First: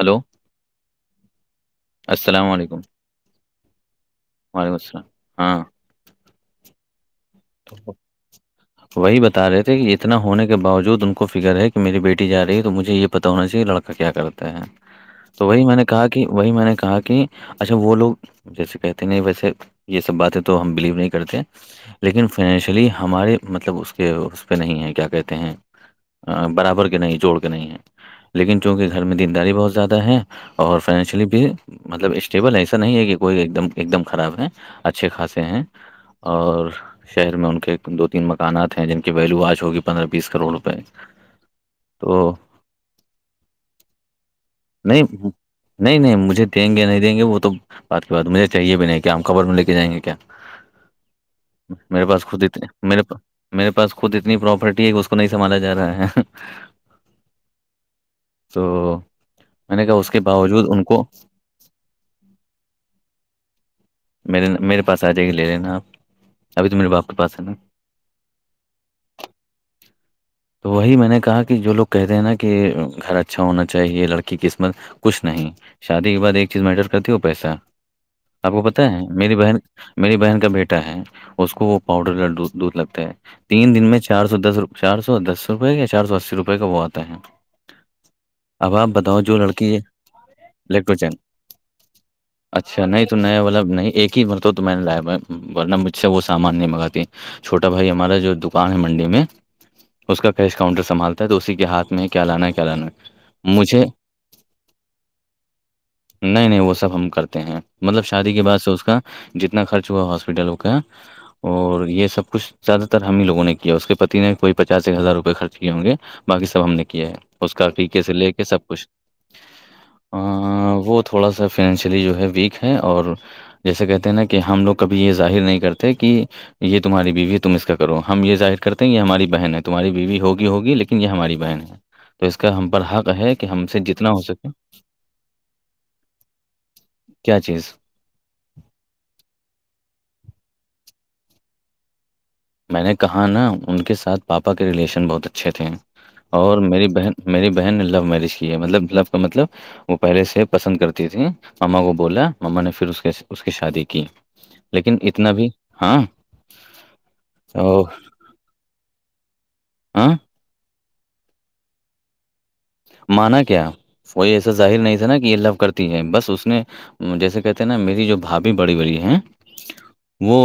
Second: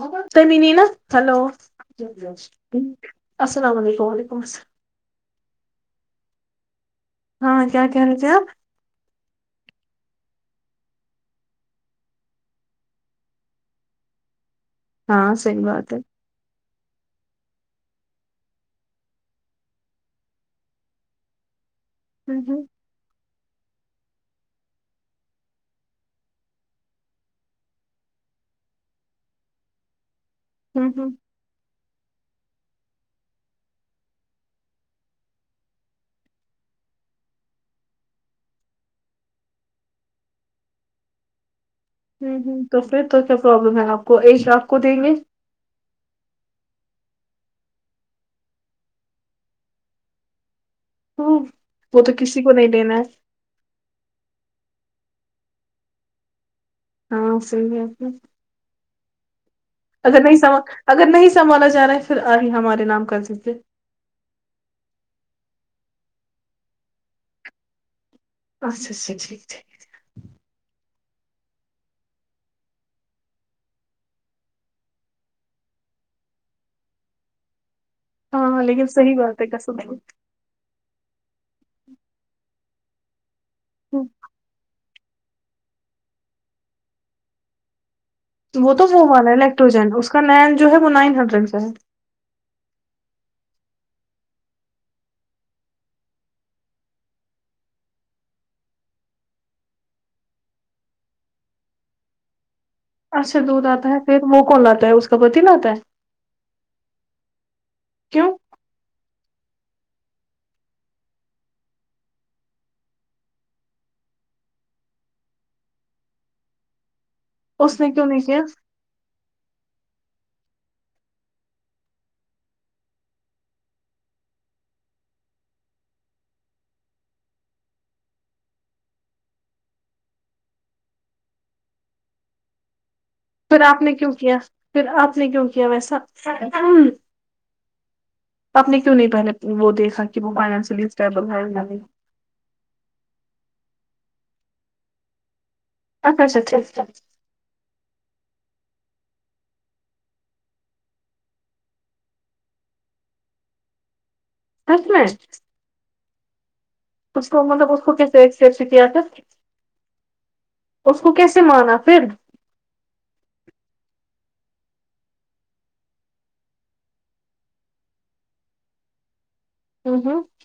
Hello hello السلام علیکم السلام علیکم وعلیکم السلام ہاں ہاں کیا کہہ رہے تھے آپ وہی بتا رہے تھے کہ اتنا ہونے کے باوجود ان کو فکر ہے کہ میری بیٹی جا رہی ہے تو مجھے یہ پتا ہونا چاہیے لڑکا کیا کرتے ہیں ہاں تو صحیح وہی میں نے بات ہے کہا کہ وہی میں نے کہا کہ اچھا وہ لوگ جیسے کہتے نہیں ویسے یہ سب باتیں تو ہم بلیو نہیں کرتے لیکن ہوں ہوں فنینشلی ہمارے مطلب اس کے اس پہ نہیں ہیں کیا کہتے ہیں برابر کے نہیں جوڑ کے نہیں ہے لیکن چونکہ گھر میں دینداری بہت زیادہ ہے اور ہوں ہوں فائنینشلی بھی مطلب اسٹیبل ایسا نہیں ہے کہ کوئی ایک دم ایک دم خراب ہے اچھے خاصے ہیں اور شہر میں ان کے دو تین مک مکانات ہیں جن کی ویلو آج ہوگی پندرہ بیس کروڑ روپئے تو ہوں ہوں تو پھر تو کیا پرابلم ہے آپ کو ایک آپ کو دیں نہیں گے نہیں نہیں مجھے دیں گے نہیں دیں گے وہ تو بعد کی بات مجھے چاہیے بھی نہیں کیا ہم قبر میں لے کے جائیں گے کیا ہوں وہ میرے تو پاس کسی خود کو اتنے نہیں دینا میرے پا ہے میرے پاس خود اتنی پراپرٹی ہے کہ اس کو نہیں سنبھالا جا رہا ہے ہاں صحیح ہے تو میں نے کہا اس کے اگر نہیں سم باوجود ان کو اگر نہیں سنبھالا جا رہا ہے پھر آدھی ہمارے نام کردیتے میرے میرے پاس آ جائی گے لے لینا آپ ابھی تو میرے باپ کے پاس ہے نا اچھ اچھا ٹھیک ٹھیک [inaudible] تو وہی میں نے کہا کہ جو لوگ کہتے ہیں نا کہ گھر اچھا ہونا چاہیے لڑکی قسمت کچھ نہیں شادی کے بعد ایک چیز میٹر کرتی ہے وہ پیسہ ہاں لیکن ہیں صحیح میری بات ہے بہن کسم سے میری بہن کا بیٹا ہے اس کو وہ پاؤڈر دودھ لگتا ہے تین دن میں چار سو دس روپئے چار سو دس روپئے کایا چار سو اسی روپئے کا وہ آتا ہے وہ اب تو آپ موب بتاؤ والا ہے جو لڑکی الیکٹروجن اس کا نین جو ہے وہ الیکٹروچن نائن ہنڈریڈ کا ہے اچھا نہیں تو نیا والا نہیں ایک ہی مرتبہ تو میں نے لایا ورنہ مجھ سے وہ سامان نہیں منگاتی چھوٹا بھائی ہمارا جو دکان ہے منڈی میں اس کا کیش کاؤنٹر سنھالتا ہے تو اسی کے ہاتھ میں کیا لانا ہے کیا لانا ہے اچھا دودھ مجھے آتا ہے پھر وہ کون لاتتا ہے اس کا پتی لاتا ہے نہیں نہیں وہ سب ہم کرتے ہیں مطلب کیوں شادی کے بعد اس کا جتنا خرچ ہوا ہاسپٹل کا اور یہ سب کچھ زیادہ تر ہم ہی لوگوں نے کیا اس کے پتی نے کوئی پچاس ایک ہزار روپئے خرچ کیے ہوں گے باقی سب ہم نے کیا ہے اس کا نے عقیقے کیوں سے نہیں لے کیا کے سب کچھ وہ تھوڑا سا فنینشلی جو ہے ویک ہے اور جیسے کہتے ہیں نا کہ ہم لوگ کبھی یہ ظاہر نہیں کرتے کہ یہ تمہاری بیوی ہے تم اس کا کرو ہم یہ ظاہر کرتے ہیں یہ ہماری بہن ہے تمہاری بیوی ہوگی ہوگی لیکن یہ ہماری بہن ہے تو اس کا ہم پر حق ہے کہ پھر ہم سے آپ نے جتنا کیوں ہو کیا سکے پھر آپ نے کیوں کیا ویسا کیا چیز آپ نے کیوں نہیں پہنے وہ دیکھا کہ وہ فائنشلی اسٹیبل ہے یا نہیں میں نے کہا نا ان کے ساتھ پاپا کے ریلیشن بہت اچھے تھے اچھا اچھا اور ٹھیک ہے، میری بہن میری بہن نے لو میرج کی ہے مطلب لو کا مطلب وہ پہلے سے پسند کرتی تھی مما کو بولا ماما نے پھر اس کے اس کی شادی کی سچ لیکن میں اتنا بھی ہاں اس کو مطلب اس او کو کیسے کیا تھا آاں اس کو کیسے مانا پھر مانا کیا وہ ایسا ظاہر نہیں تھا نا کہ یہ لب کرتی ہے بس اس نے جیسے کہتے ہیں نا میری جو بھاابھی بڑی بڑی ہے ہوں ہوں وہ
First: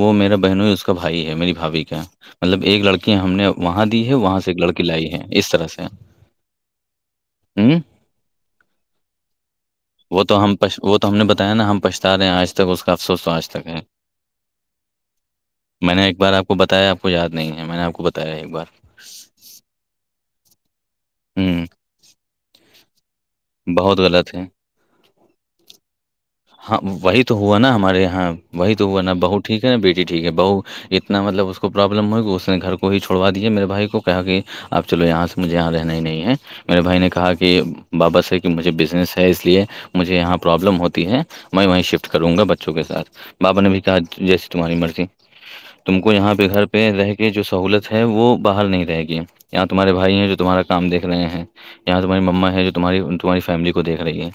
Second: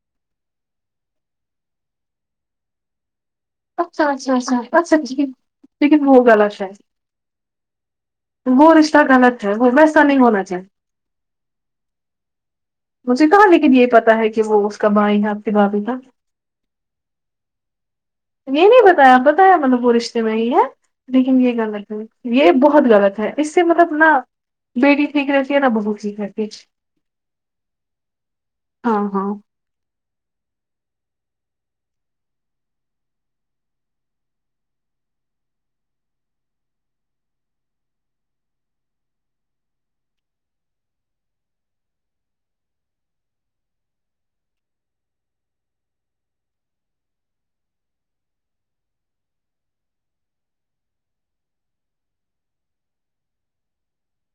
وہ میرا بہنوں ہی اس کا بھائی ہے میری بھابھی کا مطلب ایک لڑکی ہم نے وہاں اچھا دی ہے وہاں سے ایک لڑکی لائی ہے اس طرح سے ہوگا شاید ہوں غلط ہے وہ ویسا نہیں وہ تو ہونا ہم چاہیے وہ تو ہم نے بتایا نا ہم پچھتا رہے ہیں ایس تک اس کا افسوس مجھے تو آج کہاں تک لیکن ہے یہ پتا کہ وہ اس کا بھائی ہے آپ کی بھابھی میں کا نے ایک بار آپ کو بتایا کوھ یاد نہیں ہے میں نے آپ کو بتایا ہے ایک بار یہ نہیں پتا ہے مطلب وہ رشتے میں ہی ہے لیکن یہ ہوں غلط ہے یہ بہت غط ہے اس سے مطلب بہت نہ غلط ہے بیٹی ٹھیک رہتی ہے نہ بہت ہاں وہی تو ہوا نا ہمارے یہاں وہی تو ہوا ہاں نا ہاں بہو ٹھیک ہے نا بیٹی ٹھیک ہے بہ اتنا مطلب اس کو پرابلم ہوئے کہی اس نے گھر کو ہی چھوڑوا دیا میرے بھائی کو کہا کہ اب چلو یہاں سے مجھے یہاں رہنا ہی نہیں ہے میرے بھائی نے کہا کہ بابا سے کہ مجھے بزنس ہے اس لیئے مجھے یہاں پرابلم ہوتی ہے میں وہیں شفٹ کروں گا بچوں کے ساتھ بابا نے بھی کہا جیسی تمہاری مرضی تم کو یہاں پہ گھر پہ رہ کے جو سہولت ہے وہ باہر نہیں رہے گی اں تمہارےھائی ہیں جو تمہار کام دیکھے ہیں یہاں تمہاری مما ہے جو تاری تمہاری فیلی کویکھی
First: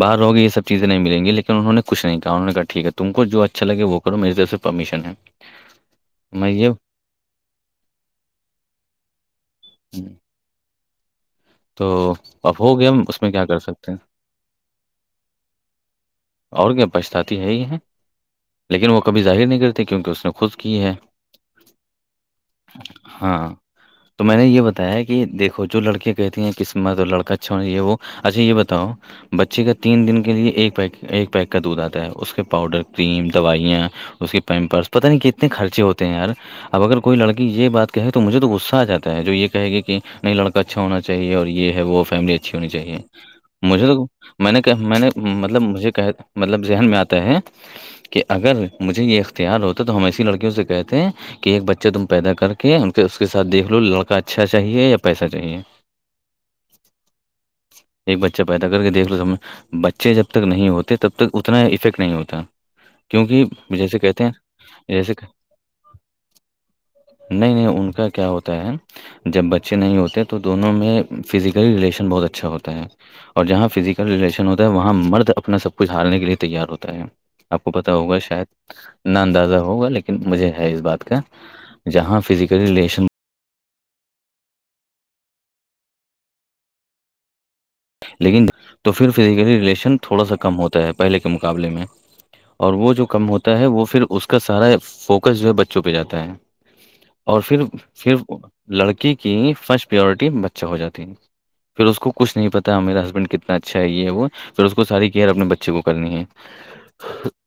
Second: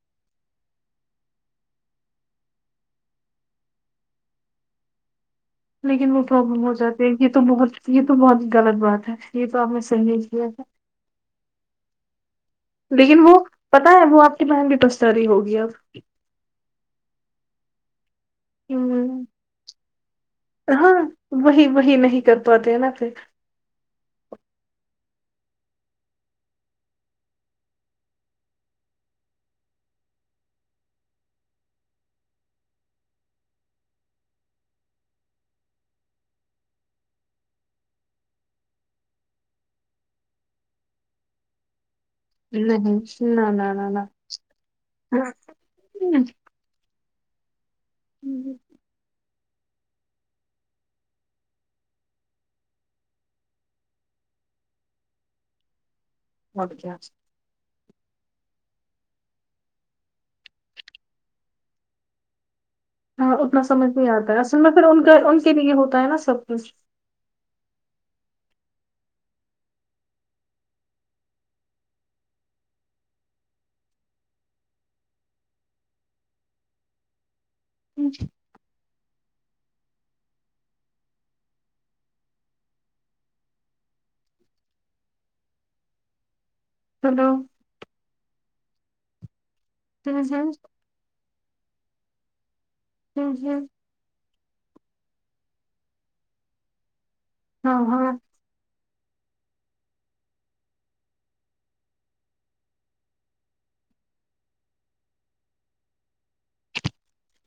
بروگ یہ سب چیز نہیں ملیں گی لیکن انہوں کچھ نہیں کہ انہوں نے کہ ٹھیک ہے تم کو جو اچھا لگے وہ کرو میری طرف سے پرمیشن ہے لیکن وہ میں پرابلم یہ ہو جاتے ہیں یہ تو بہت یہ تو بہت ہی غلط بات ہے یہ تو آپ نے سح نہیں کیا تھا تو اب ہو گیا ہم اس میں کیا کر سکتے ہیں یہ مہم بھی توس ساری ہوگی ہے اور کیا پچھتاتی ہے ہی ہے لیکن وہ ہ کبھی ظاہر نہیں کرتے کیونکہ اس نے خود کی ہاں ہے وہی وہی نہیں کر پاتے ہیں نا پھر ہاں تو میں نے یہ بتایا ہے کہ دیکھو جو لڑکیا کہتی ہیں قسمت لڑکا اچھا چ ہے وہ اچھا یہ بتاؤ بچے کا تین دن کے لیے ایک پیک ایک پیک کا دودھ آتا ہے اس کے پاؤڈر کریم دوائیاں اس کے م پرس پتا نہیں کتنے خرچے ہوتے ہیں یار اب اگر کوئی لڑکی یہ بات کہے تو مجھے تو غصہ آ جا ہے جو یہ کہے گی کہ نہیں لڑکا اچھا ہونا چاہے اور یہ ہے وہ فیملی اچ ہونی چاہیے نہیں نہ نہ مجھے نہ تو میں نے میں نے نہ مطلب مجھے کہ مطلب ذہن میں آتا ہے کہ اگر مجھے یہ اختیار ہوتا ہے تو ہم ایسی لڑکیوں سے کہتے ہیں کہ ایک بچہ تم پیدا کر کے اس کے ساتھ دیکھ لو لڑکا اچھا چاہیے یا پیسہ چاہیے [inaudible] ہوگ کیا [unintelligible] ایک بچہ پیدا کر کے دیکھ لو تم بچے جب تک نہیں ہوتے تب تک اتنا افیکٹ نہیں ہوتا ہاں کیونکہ اتنا سمجھ جیسے نہیں کہتے ہیں آتا ہے اصل میں پھر ان جیسے کا ان کے لیے ہوتا ہے نا سب کچھ نہیں نہیں ان کا کیا ہوتا ہے جب بچے نہیں ہوتے تو دونوں میں فزیکل ریلیشن بہت اچھا ہوتا ہے اور جہاں فزیکل رلیشن ہوتا ہے وہاں مرد اپنا سب کچھالنے کے لیے تیار ہوتا ہے آپ کو پت ہوگا شاید نہ اندازہ ہوگا لیکن مجھے ہے اس بات کا جہاں فزیکل ریلیشن ہلو لیکن تو پھر فزیکلی ریلیشن ہوں تھوڑا سا ہوں کم ہوتا ہے پہلے کے مقابلے میں اور وہ جو کم ہوں ہوتا ہے ہوں، وہ پھر اس کو کا سارا فوکس جو ہے بچوں پہ جاتا ہے اور پھر ہاں ہاں پھر لڑکی کی فرسٹ پیورٹی بچہ ہو جاتی ہے پھر اس کو کچھ نہیں پتا میرا ہسبینڈ کتنا اچھا ہے یہ وہ پھر اس کو ساری کیئر اپنے بچے کو کرنی ہے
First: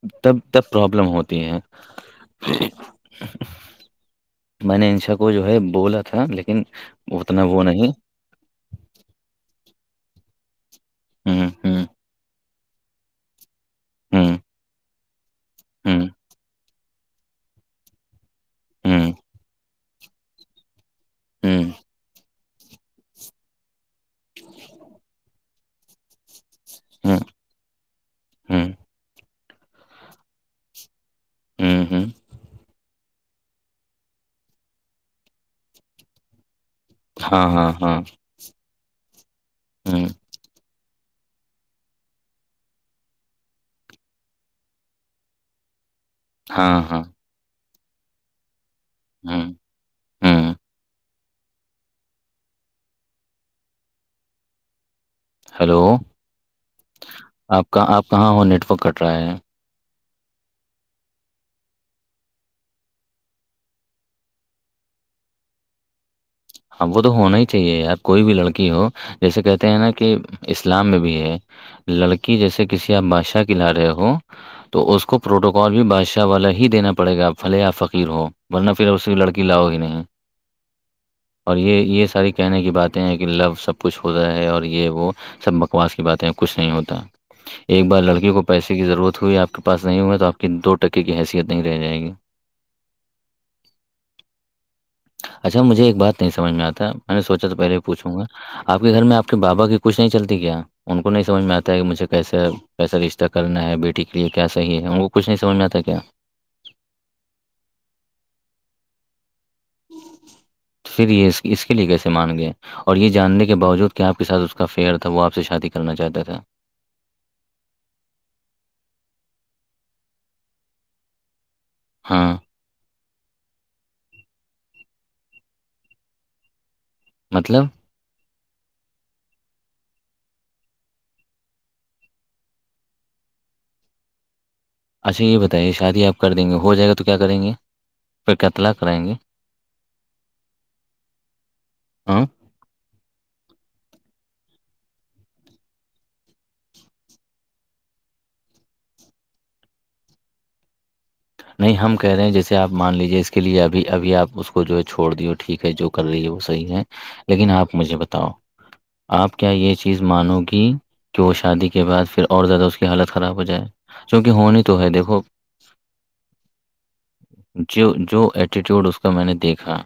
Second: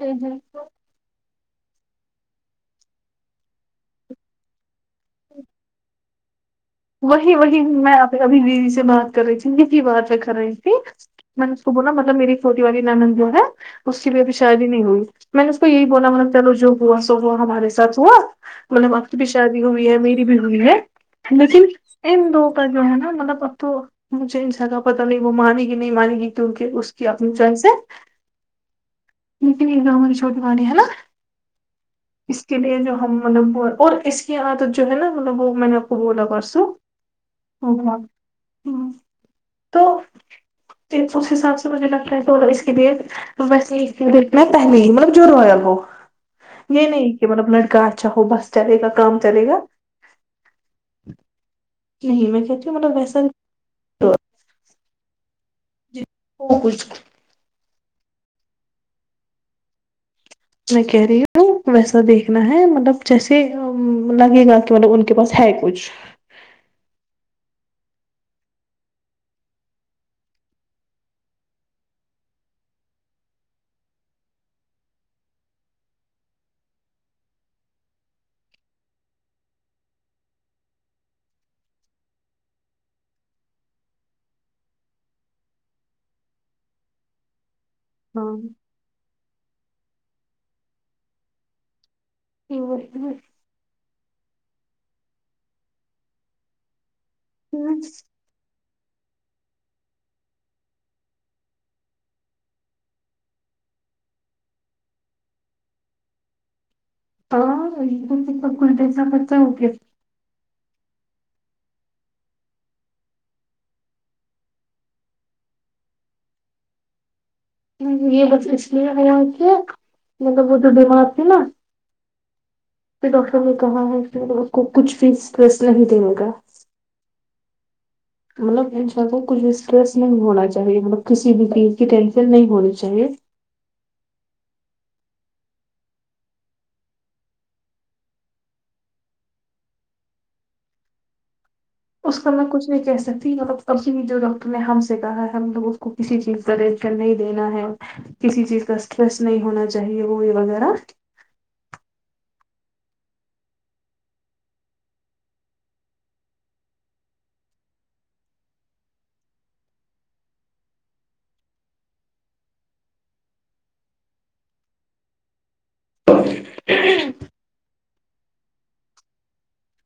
ہوں تب ہوں۔ تب پرابلم ہوتی ہیں میں نے انسا کو جو ہے بولا تھا لیکن وہی اتنا وہی وہ نہیں میں آپ ابھی دیدی سے بات کر رہی تھی یہ بھی بات ر کر رہی میں ہوں نے اس کو ہوں بلا مطلب میری چھوٹی والی نانند جو ہے اس کی بھی ابھی ہوں شادی نہیں ہوئی میں نے اس کو یہی ہوں بولا ما چلو جو ہووا سو ہووا ہمارے سھ ہوا ب آپ ہوں کی بھی شادی ہوئی ہے میری بھی ہوئی ہے لیکن ہوں ا دو پ جو ہے نا مطلب پرت مجھے انس کا پتہ نہیں وہ مانے گی نہیں مانے گی کیونکہ اس کی ہوں اپنی جان سے ہوں نک گاؤں میں چھوٹی والی ہے نا ہوں، ہوں، اس کے لیے جو ہم مطلب اور اس کی عادت جو ہے نا مطلب وہ میں نے خ بلا پرسو ہاں ہ تو ہوں، اس حساب سے مجھے لگتا ہے تو اس کے لیے وسے یہ دھنا پہلے ہی مطلب جو رویا وہ ہاں، یہ ہاں، نہیں کہ مطلب لڑکا اچھا ہو بس چلے گا کام ہوں، چلے گا ہوں، نہیں میں کہتی ہوں مطلب ویسا ہلو وہ کچھ آپ کااں آپ کہاں ہو نیٹورک کٹ رہا ہے میں کہہ رہی ہوں ویسا دیکھنا ہے مطلب جیسے لگے گا کہ مطلب ان کے پاس ہے کچھ اب وہ تو ہونا ہی چاہیے یار کوئی بھی لڑکی ہو جیسے کہتے ہیں نا کہ اسلام میں بھی ہے لڑکی جیسے کسی آپ بادشاہ کی لا رہے ہو تو اس کو پروٹوکال بھی بادشاہ والا ہی دینا پڑے گا آپ پھلے یا فقیر ہو ولنہ پھر اس کی لڑکی لاؤ گی نہیں اور یہ یہ ساری کہنے کی باتیں ہیں کہ لو سب کچھ ہوتا ہے اور یہ وہ سب بکواس کی باتیں کچھ نہیں ہوتا ایک بار ہاں لڑکی کو پیسے کی ضرورت ہوئی آپ کے پاس نہیں ہوئےا تو آپ کی دو ٹکے کی حیثیت نہیں رہ جائے گی ہ [unintelligible] اچھا مجھے ایک بات نہیں سمجھ میں آتا میں نے سوچا تو پہلے ہی پوچھوں گا آپ کے گھر میں آپ کے بابا کی کچھ نہیں چلتی کیا ان کو نہیں سمجھ میں آتا ہے کہ مجھے کیسے کیسا رشتہ کرنا ہے بیٹی کے لیے کیا صحیح ہے ان کو کچھ نہیں سمجھ میں آتا ہے کیا تو کنتے کچا پھر یہ اس کے لیے کیسے مان گئے اور یہ جاننے کے باوجود کیا آپ کے ساتھ اس کا فیئر تھا وہ آپ سے شادی کرنا چاہتا تھا یہ بس اس لیے ہے ہوتی ہے مطلب وہ تو بیمار تھی نا ہاں پھر ڈاکٹر نے کہا ہے پھر کو کچھ فیس فس نہیں دنے گا مطلب مطلب انسان کو کچھ اسٹریس نہیں ہونا چاہیے مطلب کسی بھی چیز کی ٹینشن نہیں ہونی چاہیے اچھا یہ بتائیے شادی آپ کر دیں گے ہو جائے گا تو کیا کریں گے پھر کیا اطلاع کرائیں گے [inaudible] اس ہاں کا میں کچ نہیں کہہ سکتی مطلب توی جو ڈاکٹر نے ہم سے کہا ہے ہم لوگ اس کو کسی چیز کا رشن نہیں دینا ہے کسی چیز کا اسٹریس نہیں ہونا چاہیے وہ یہ وغیرہ نہیں ہم کہہ رہے ہیں جیسے آپ مان لیجیے اس کے لیے ابھی ابھی آپ اس کو جو ہے چھوڑ دییو ٹھیک ہے جو کر رہی ہے وہ صحیح ہے لیکن آپ مجھے بتاؤ آپ کیا یہ چیز مانو گی کہ وہ شادی کے بعد پھر اور زیادہ اس کی حالت خراب ہو جائے چونکہ ہونی تو ہے دیکھو جو جو ایٹیٹیوڈ اس کا میں نے دیکھا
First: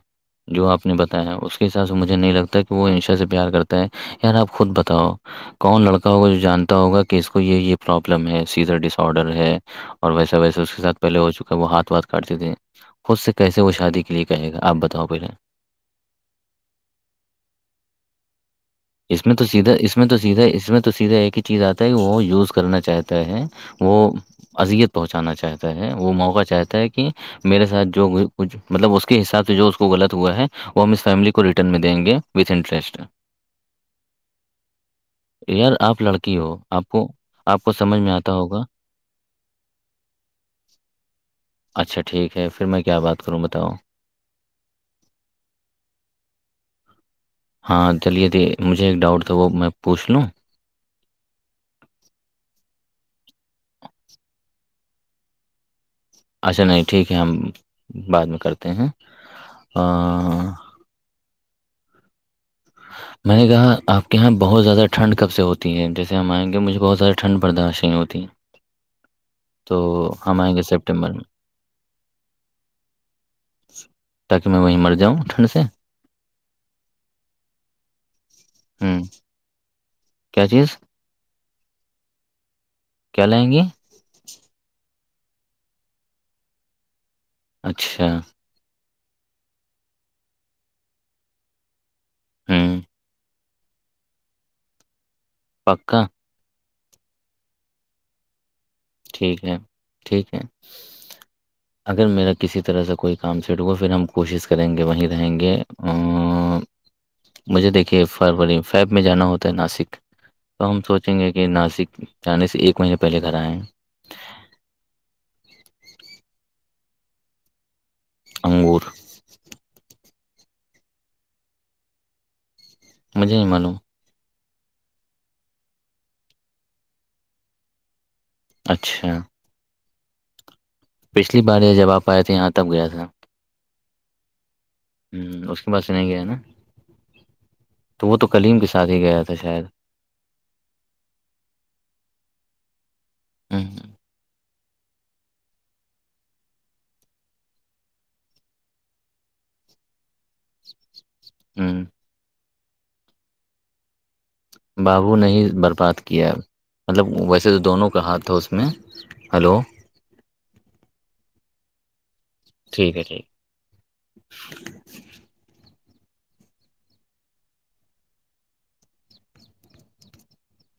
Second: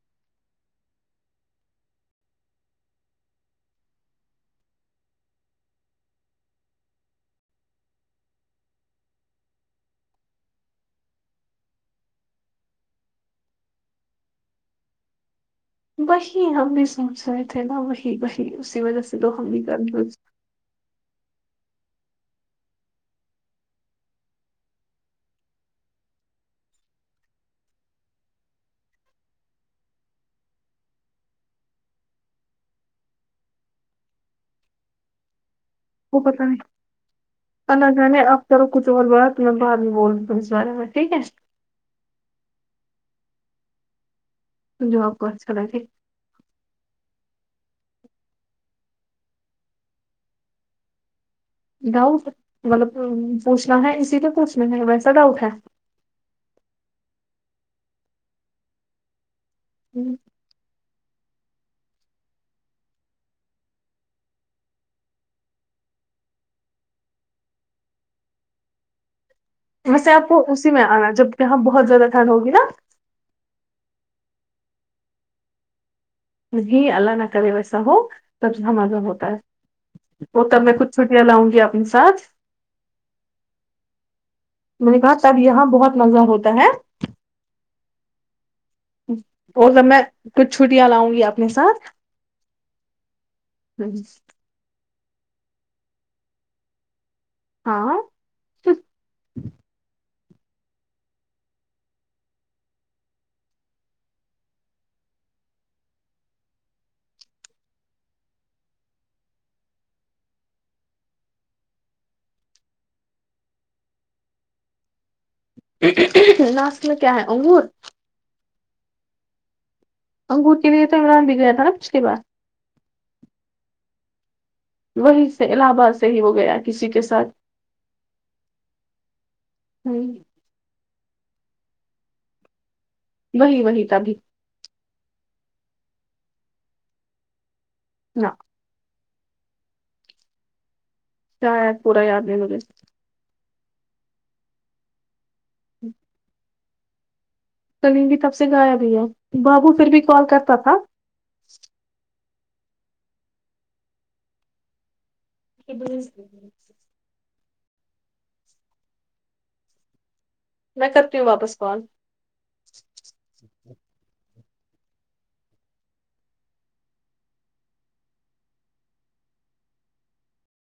جو آپ نے بتایا اس کے حساب سے مجھے نہیں لگتا کہ وہ عشا سے پیار کرتا ہے یار آپ خود بتاؤ کون لڑکا ہوگا جو جانتا ہوگا کہ اس کو یہ یہ پروابلم ہے سیدھا ڈس آڈر ہے اور ویسا ویسے اس کے ساتھ پہلے ہو چکا ہے وہ ہاتھ واتھ کاٹتے تھے خود سے کیسے وہ شادی کے لیے کہے گا آپ بتاؤ پہلے وہی ہم بھی سوچ رہے تھے نا وہی وہی اسی وجہ سے اس میں تو ہم ہی سیدھا اس کرنا میں تو اس میںت تو سیدھا ایک ہی چیز آتا ہے وہ یوز کرنا چاہتا ہے وہ اذیت پہنچانا چاہتا ہے وہ موقع چاہتا ہے کہ میرے ساتھ جو کچھ مطلب اس کے حساب سے جو اس کو غلط ہوا ہے وہ ہم اس فیملی کو ریٹرن میں دیں گے وتھ انٹرسٹ یار آپ وہ لڑکی پتہ ہو نہیں آپ کو آپ کو سمجھ میں آتا ہوگا کرو کچھ تو بہت اپ میں بر بھی بولتاوں سارے میں ٹھیک ہے اچھا ٹھیک ہے پھر میں کیا بات کروں بتاؤ جاب کوھال تھے ہاں چلیے تے مجھے ایک ڈاؤٹ تھا وہ میں پوچھ لوں ڈاؤٹ مطلب پوچھنا ہے اسی لی پوچھنا ہے ویسا ڈاؤٹ ہے اچھا نہیں ٹھیک ہے ہم بعد میں کرتے ہیں ام، میں نے کہا آپ کے یہاں بہت زیادہ ٹھڈ کب سے ہوتی ہے جیسے ہم آئیں گے مجھے بہت زیادہ ٹھنڈ برداشت نہیں ہوتییں ویسے آپ کو اسی میں آنا جب یہاں بہت زیادہ ٹھنڈ ہوگی نا تاکہ میں وہیں مر جاؤں ٹھنڈ سے ج اللہ نہ کر ویسا ہو تب ہما ہوں ہوتا ہے کیا وہ تب میں چیز کچھ چھٹیاں لاؤں گی اپنے ساتھ کیا لیں گی میں نے کہا تب یہاں بہت مزہ ہوتا ہے اچھا اور سب میں کچھ چھٹیاں لاؤں گی اپنے ساتھ ہاں ہوں پکا ہاں ٹھیک ہے ٹھیک ہے اگر میرا کسی طرح سے کوئی کام سیٹ ہوا پھر ہم کوشش کریں گے وہیں رہیں گے مجھے دیکھیے فروری فیب میں جانا ہوتا ہے ناسک تو ہم سوچیں گے کہ ناسک جانے سے ایک مہینے پہلے گھر آئیں [inaudible] ناس میں کیا ہے انگور انگور اور گوٹی دیے تو ما بگ گ تھا نا پچا مجھے ہی معلوں [unintelligible] وہی سے الہ آباد سے ہی وہ گیا کسی کے ساتھ اچھا ج [inaudible] پچھلی بار یہ جب آپ آئے تھے یہاں تب گیا تھا وہی وہی تبھی ہ اس کے پاس سے نہیں گیا ہے نا تو وہ نہ تو کلیم کے ساتھ ہی گیا تھا شاید کیا پورا یادی م [unintelligible] ہوں ہوں [inaudible] کل بھی تب سے گایا بھی ہے بابو پھر بھی کال کرتا تھا ہاں بابو نے برباد کیا مطلب ویسے تو دونوں کا ہاتھ تھا اس میں ہلو میں کر ت واپس فال [unintelligible] ٹھیک ہے ٹھیک